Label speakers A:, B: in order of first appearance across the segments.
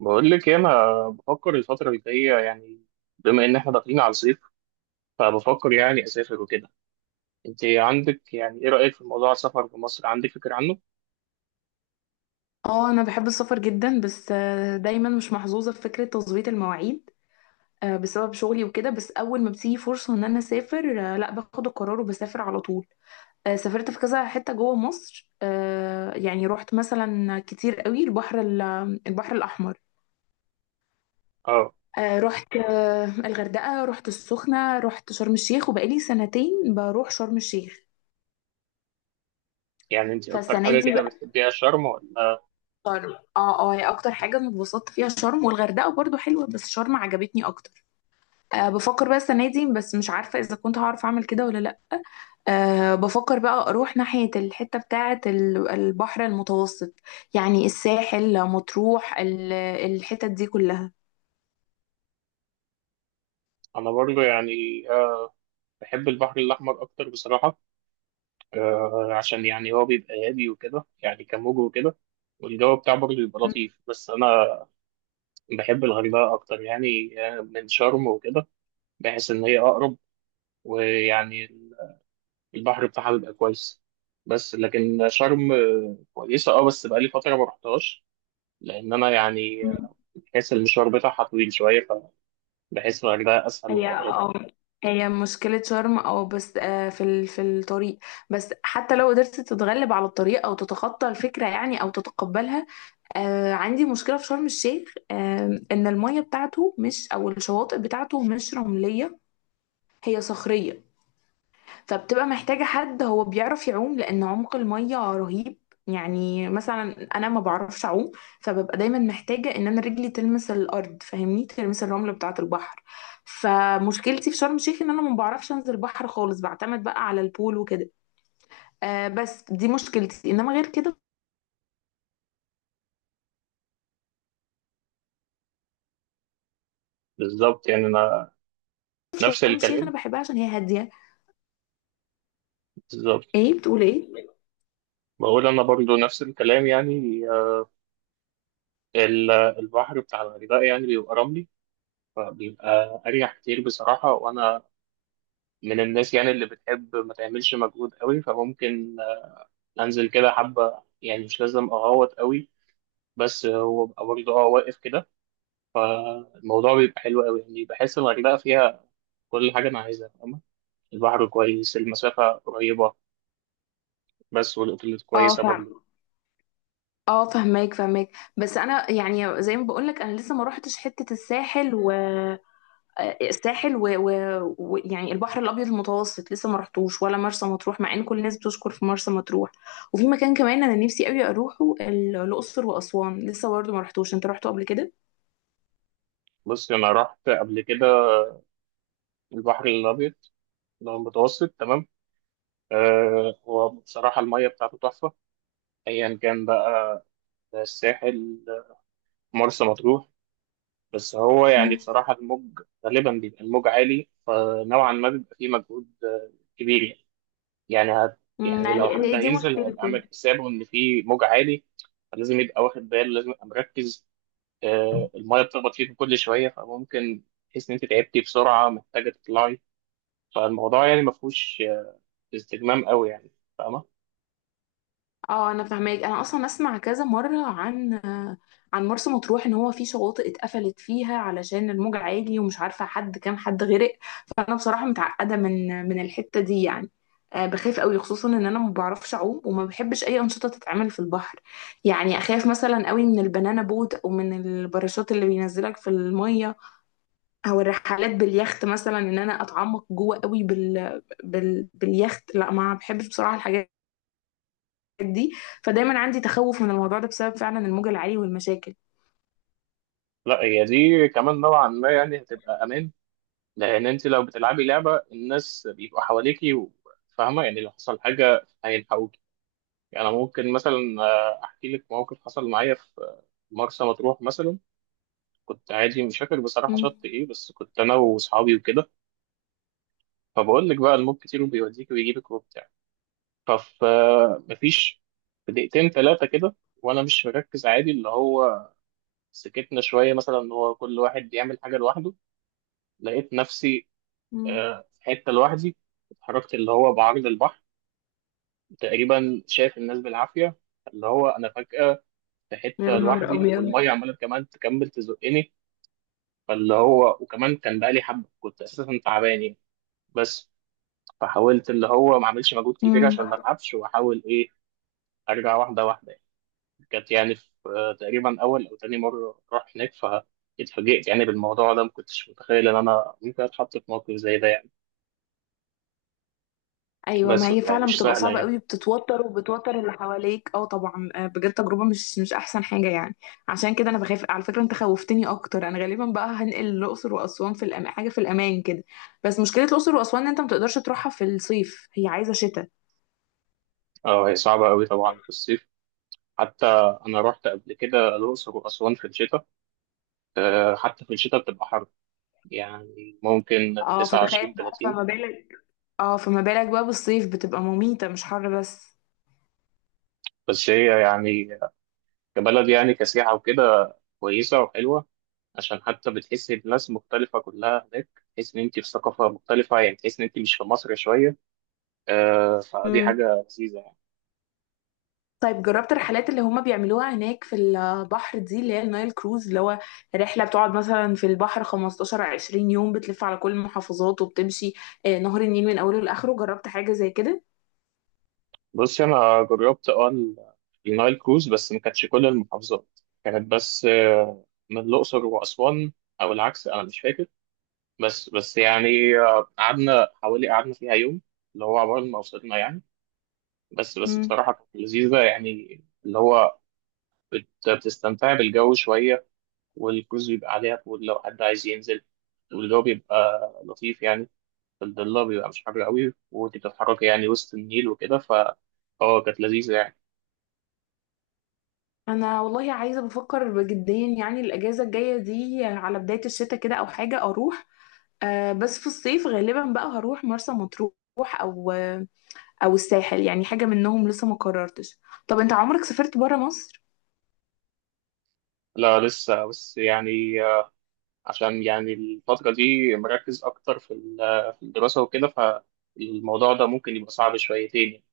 A: بقول لك إيه، انا بفكر الفتره اللي جايه يعني بما ان احنا داخلين على الصيف فبفكر يعني اسافر وكده. انت عندك يعني ايه رايك في موضوع السفر في مصر؟ عندك فكره عنه؟
B: اه، انا بحب السفر جدا. بس دايما مش محظوظه في فكره تظبيط المواعيد بسبب شغلي وكده. بس اول ما بتيجي فرصه ان انا اسافر، لا، باخد القرار وبسافر على طول. سافرت في كذا حته جوه مصر. يعني رحت مثلا كتير قوي البحر البحر الاحمر.
A: اه.
B: رحت الغردقه، رحت السخنه، رحت شرم الشيخ، وبقالي سنتين بروح شرم الشيخ.
A: يعني انت اكتر
B: فالسنه
A: حاجه
B: دي
A: كده
B: بقى
A: بتحبيها شرم ولا؟
B: شرم. اه اه، هي اكتر حاجه انا اتبسطت فيها شرم، والغردقه برضو حلوه بس شرم عجبتني اكتر. أه، بفكر بقى السنة دي بس مش عارفة إذا كنت هعرف أعمل كده ولا لأ. أه، بفكر بقى أروح ناحية الحتة بتاعة البحر المتوسط. يعني الساحل، مطروح، الحتت دي كلها.
A: انا برضه يعني آه، بحب البحر الاحمر اكتر بصراحه. عشان يعني هو بيبقى هادي وكده يعني كموج وكده، والجو بتاعه برضه بيبقى لطيف. بس انا بحب الغردقه اكتر يعني من شرم وكده. بحس ان هي اقرب ويعني البحر بتاعها بيبقى كويس. بس لكن شرم كويسة. اه، بس بقالي فترة ما رحتهاش لأن أنا يعني
B: مم.
A: بحس المشوار بتاعها طويل شوية، فبحس إن الغردقة أسهل
B: هي
A: وأقرب.
B: اه هي مشكلة شرم أو بس في في الطريق. بس حتى لو قدرت تتغلب على الطريق أو تتخطى الفكرة يعني أو تتقبلها، عندي مشكلة في شرم الشيخ إن المية بتاعته مش، أو الشواطئ بتاعته مش رملية، هي صخرية. فبتبقى محتاجة حد هو بيعرف يعوم لأن عمق المية رهيب. يعني مثلا أنا ما بعرفش أعوم، فببقى دايما محتاجة إن أنا رجلي تلمس الأرض، فاهمني، تلمس الرملة بتاعة البحر. فمشكلتي في شرم الشيخ إن أنا ما بعرفش أنزل البحر خالص، بعتمد بقى على البول وكده. بس دي مشكلتي، إنما غير كده
A: بالظبط يعني أنا
B: في
A: نفس
B: شرم الشيخ أنا
A: الكلام
B: بحبها عشان هي هادية.
A: بالظبط.
B: إيه بتقول إيه؟
A: بقول أنا برضو نفس الكلام يعني. ال- البحر بتاع الغردقة يعني بيبقى رملي، فبيبقى أريح كتير بصراحة. وأنا من الناس يعني اللي بتحب ما تعملش مجهود قوي، فممكن أنزل كده حبة يعني مش لازم أغوط قوي، بس هو بقى برضه اه واقف كده. الموضوع بيبقى حلو قوي يعني، بحس الغردقة فيها كل حاجة أنا عايزها، فاهمة؟ البحر كويس، المسافة قريبة، بس والأوتيلات
B: اه،
A: كويسة برضه.
B: فاهم. اه، فهماك فهماك. بس انا يعني زي ما بقولك، انا لسه ما روحتش حتة الساحل. الساحل ويعني يعني البحر الابيض المتوسط لسه ما رحتوش، ولا مرسى مطروح، مع ان كل الناس بتشكر في مرسى مطروح. وفي مكان كمان انا نفسي قوي اروحه، الاقصر واسوان لسه برضه ما رحتوش. انت رحته قبل كده؟
A: بص أنا رحت قبل كده البحر الأبيض اللي هو المتوسط، تمام. آه، هو بصراحة المية بتاعته تحفة، أيا كان بقى، الساحل، مرسى مطروح. بس هو يعني
B: مم.
A: بصراحة الموج غالبا بيبقى الموج عالي، فنوعا ما بيبقى فيه مجهود كبير يعني. يعني هت، يعني
B: يعني
A: لو حد
B: هي دي
A: هينزل هيبقى
B: مشكلته.
A: عامل حسابه ان في موج عالي، فلازم يبقى واخد باله، لازم يبقى مركز. آه، المايه بتخبط فيك كل شويه، فممكن تحس ان انت تعبتي بسرعه، محتاجه تطلعي. فالموضوع يعني ما فيهوش استجمام قوي يعني، فاهمه؟
B: اه انا فاهماك. انا اصلا اسمع كذا مره عن، عن مرسى مطروح ان هو في شواطئ اتقفلت فيها علشان الموج عالي. ومش عارفه كام حد غرق. فانا بصراحه متعقده من الحته دي يعني. بخاف قوي، خصوصا ان انا ما بعرفش اعوم وما بحبش اي انشطه تتعمل في البحر. يعني اخاف مثلا قوي من البنانا بوت، او من الباراشوت اللي بينزلك في الميه، او الرحلات باليخت مثلا، ان انا اتعمق جوه قوي باليخت. لا، ما بحبش بصراحه الحاجات دي. فدايما عندي تخوف من الموضوع ده بسبب فعلا الموج العالي والمشاكل.
A: لا، هي دي كمان نوعا ما يعني هتبقى امان، لان انت لو بتلعبي لعبه الناس بيبقوا حواليكي و-، فاهمه يعني لو حصل حاجه هيلحقوكي. يعني أنا ممكن مثلا احكي لك موقف حصل معايا في مرسى مطروح مثلا. كنت عادي مش فاكر بصراحة
B: مم.
A: شط إيه، بس كنت أنا وأصحابي وكده. فبقول لك بقى الموج كتير وبيوديك ويجيبك وبتاع، فف مفيش، في دقيقتين تلاتة كده وأنا مش مركز عادي، اللي هو سكتنا شوية مثلا إن هو كل واحد بيعمل حاجة لوحده، لقيت نفسي
B: مم.
A: في حتة لوحدي. اتحركت اللي هو بعرض البحر، تقريبا شايف الناس بالعافية. اللي هو أنا فجأة في
B: يا
A: حتة
B: نهار
A: لوحدي،
B: ابيض.
A: والمية عمالة كمان تكمل تزقني. فاللي هو وكمان كان بقالي حبة كنت أساسا تعبان يعني، بس فحاولت اللي هو ما اعملش مجهود كبير
B: مم.
A: عشان ما اتعبش، واحاول ايه ارجع واحده واحده يعني. كانت يعني في تقريبا اول او تاني مره اروح هناك، فاتفاجئت يعني بالموضوع ده، ما كنتش متخيل ان انا ممكن اتحط في موقف زي ده يعني،
B: ايوه، ما
A: بس
B: هي
A: بتبقى
B: فعلا
A: مش
B: بتبقى
A: سهله
B: صعبه
A: يعني.
B: قوي، بتتوتر وبتوتر اللي حواليك. اه طبعا، بجد تجربه مش احسن حاجه يعني. عشان كده انا بخاف. على فكره انت خوفتني اكتر. انا غالبا بقى هنقل الاقصر واسوان، في حاجه في الامان كده. بس مشكله الاقصر واسوان ان انت ما تقدرش تروحها في الصيف، هي عايزه شتاء.
A: اه، هي صعبه قوي طبعا في الصيف. حتى انا رحت قبل كده الاقصر واسوان في الشتاء، حتى في الشتاء بتبقى حر يعني، ممكن
B: اه، فتخيل
A: 29
B: بقى،
A: 30.
B: فما بالك. اه، فما بالك بقى بالصيف، بتبقى مميته مش حر بس.
A: بس هي يعني كبلد يعني كسياحه وكده كويسه وحلوه، عشان حتى بتحسي الناس مختلفة كلها هناك، تحس إن أنت في ثقافة مختلفة يعني، تحس إن أنت مش في مصر شوية. آه، فدي حاجة لذيذة يعني.
B: طيب، جربت الرحلات اللي هما بيعملوها هناك في البحر دي، اللي هي النايل كروز، اللي هو رحلة بتقعد مثلا في البحر 15 20 يوم، بتلف على كل المحافظات وبتمشي نهر النيل من أوله لآخره؟ جربت حاجة زي كده؟
A: بصي أنا جربت أه ال- النايل كروز، بس ما كانتش كل المحافظات، كانت بس آه من الأقصر وأسوان أو العكس أنا مش فاكر. بس يعني قعدنا حوالي، قعدنا فيها يوم اللي هو عبال ما وصلنا يعني. بس
B: مم.
A: بصراحة كانت لذيذة يعني، اللي هو بتستمتعي بالجو شوية، والكروز بيبقى عليها طول لو حد عايز ينزل، والجو بيبقى لطيف يعني. في الضلة بيبقى مش حر قوي وانت بتتحركي يعني وسط النيل وكده، ف اه كانت لذيذة يعني.
B: أنا والله عايزة، بفكر بجديا يعني الأجازة الجاية دي على بداية الشتاء كده أو حاجة أروح. بس في الصيف غالبا بقى هروح مرسى مطروح. أو آه، أو الساحل يعني، حاجة منهم لسه ما قررتش. طب أنت عمرك سافرت برا مصر؟
A: لا لسه، بس يعني عشان يعني الفترة دي مركز أكتر في ال- في الدراسة وكده، فالموضوع ده ممكن يبقى صعب شويتين يعني.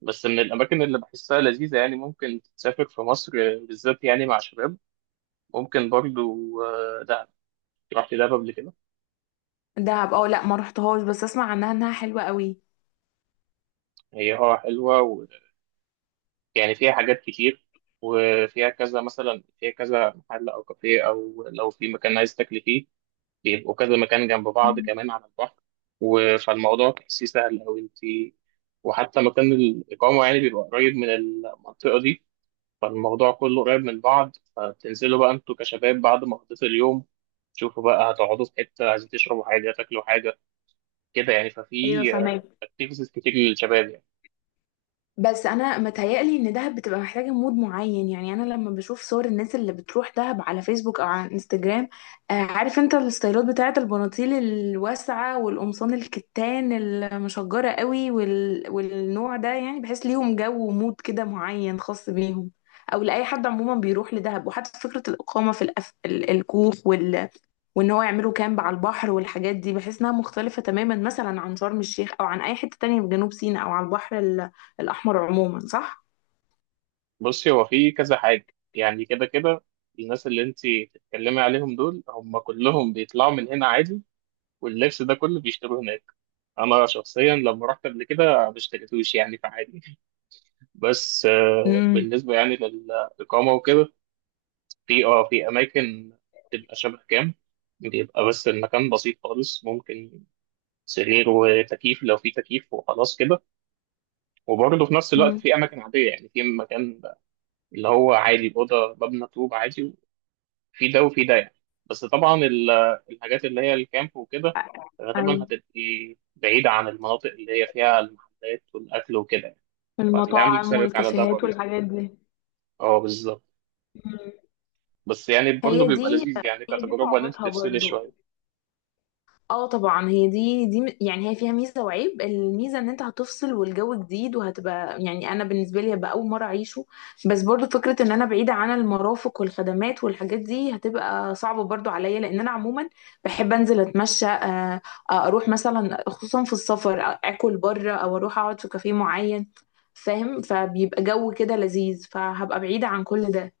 A: بس من الأماكن اللي بحسها لذيذة يعني ممكن تسافر في مصر، بالذات يعني مع شباب، ممكن برضو دهب. رحت دهب قبل كده.
B: دهب؟ اه لا، ما رحتهاش، بس اسمع عنها انها حلوة قوي.
A: هي اه حلوة يعني، فيها حاجات كتير، وفيها كذا مثلا، فيها كذا محل أو كافيه أو لو في مكان عايز تاكل فيه بيبقوا كذا مكان جنب بعض
B: مم.
A: كمان على البحر و-، فالموضوع تحسيه سهل أوي أنت. وحتى مكان الإقامة يعني بيبقى قريب من المنطقة دي، فالموضوع كله قريب من بعض. فبتنزلوا بقى أنتوا كشباب بعد ما قضيت اليوم، تشوفوا بقى هتقعدوا في حتة، عايزين تشربوا حاجة تاكلوا حاجة كده يعني.
B: ايوه،
A: ففي
B: فاهمك.
A: اكتيفيتيز كتير للشباب يعني.
B: بس انا متهيألي ان دهب بتبقى محتاجه مود معين. يعني انا لما بشوف صور الناس اللي بتروح دهب على فيسبوك او على انستجرام، عارف انت الستايلات بتاعه البناطيل الواسعه والقمصان الكتان المشجره قوي والنوع ده، يعني بحس ليهم جو ومود كده معين خاص بيهم، او لاي حد عموما بيروح لدهب. وحتى فكره الاقامه في الكوخ وان هو يعملوا كامب على البحر والحاجات دي، بحس انها مختلفه تماما مثلا عن شرم الشيخ، او عن اي حته تانية في جنوب سيناء او على البحر الأحمر عموما، صح؟
A: بصي هو في كذا حاجة يعني. كده كده الناس اللي انت بتتكلمي عليهم دول هم كلهم بيطلعوا من هنا عادي، واللبس ده كله بيشتروه هناك. انا شخصيا لما رحت قبل كده ما اشتريتوش يعني، فعادي. بس
B: امم.
A: بالنسبة يعني للإقامة وكده، في اه في أماكن بتبقى شبه كام، بيبقى بس المكان بسيط خالص، ممكن سرير وتكييف لو في تكييف وخلاص كده. وبرضه في نفس الوقت
B: امم.
A: في أماكن عادية يعني، في مكان اللي هو عادي أوضة مبنى طوب عادي، في ده وفي ده يعني. بس طبعا ال- الحاجات اللي هي الكامب وكده
B: أ-
A: غالبا
B: أيوة.
A: هتبقي بعيدة عن المناطق اللي هي فيها المحلات والأكل وكده يعني، فهتبقي عامل
B: المطاعم
A: حسابك على ده
B: والكافيهات
A: برضه.
B: والحاجات دي.
A: اه بالظبط.
B: مم.
A: بس يعني برضه
B: هي
A: بيبقى
B: دي
A: لذيذ يعني
B: هي دي
A: كتجربة إن أنت
B: صعوبتها
A: تفصلي
B: برضو.
A: شوية.
B: اه طبعا، هي دي يعني هي فيها ميزه وعيب. الميزه ان انت هتفصل والجو جديد، وهتبقى يعني انا بالنسبه لي هبقى اول مره اعيشه. بس برضو فكره ان انا بعيده عن المرافق والخدمات والحاجات دي هتبقى صعبه برضو عليا، لان انا عموما بحب انزل اتمشى. اروح مثلا، خصوصا في السفر اكل بره، او اروح اقعد في كافيه معين، فاهم؟ فبيبقى جو كده لذيذ، فهبقى بعيده عن كل ده.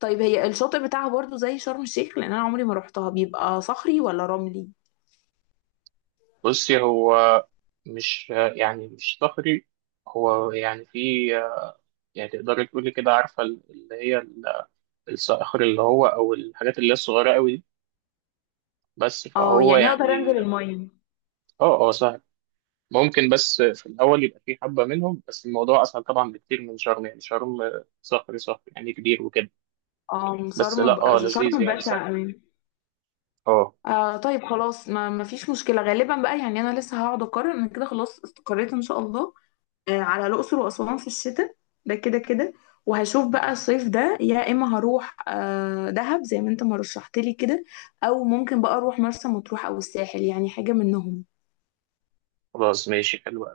B: طيب، هي الشاطئ بتاعها برضو زي شرم الشيخ؟ لان انا عمري ما روحتها. بيبقى صخري ولا رملي؟
A: بصي هو مش، يعني مش صخري، هو يعني في، يعني تقدري تقولي كده عارفة اللي هي ال- الصخر اللي هو أو الحاجات اللي هي الصغيرة أوي دي، بس
B: اه،
A: فهو
B: يعني اقدر
A: يعني
B: انزل الميه.
A: اه اه سهل. ممكن بس في الأول يبقى في حبة منهم، بس الموضوع أسهل طبعا بكتير من شرم، يعني شرم صخري صخري يعني كبير وكده.
B: اه،
A: بس لا اه لذيذ
B: شرم
A: يعني
B: بشع
A: سهل.
B: قوي.
A: اه،
B: طيب خلاص، ما فيش مشكله غالبا بقى. يعني انا لسه هقعد اقرر. انا كده خلاص استقريت ان شاء الله على الاقصر واسوان في الشتاء، ده كده كده. وهشوف بقى الصيف ده، يا اما هروح دهب زي ما انت ما رشحت لي كده، او ممكن بقى اروح مرسى مطروح او الساحل، يعني حاجه منهم.
A: خلاص ماشي حلو.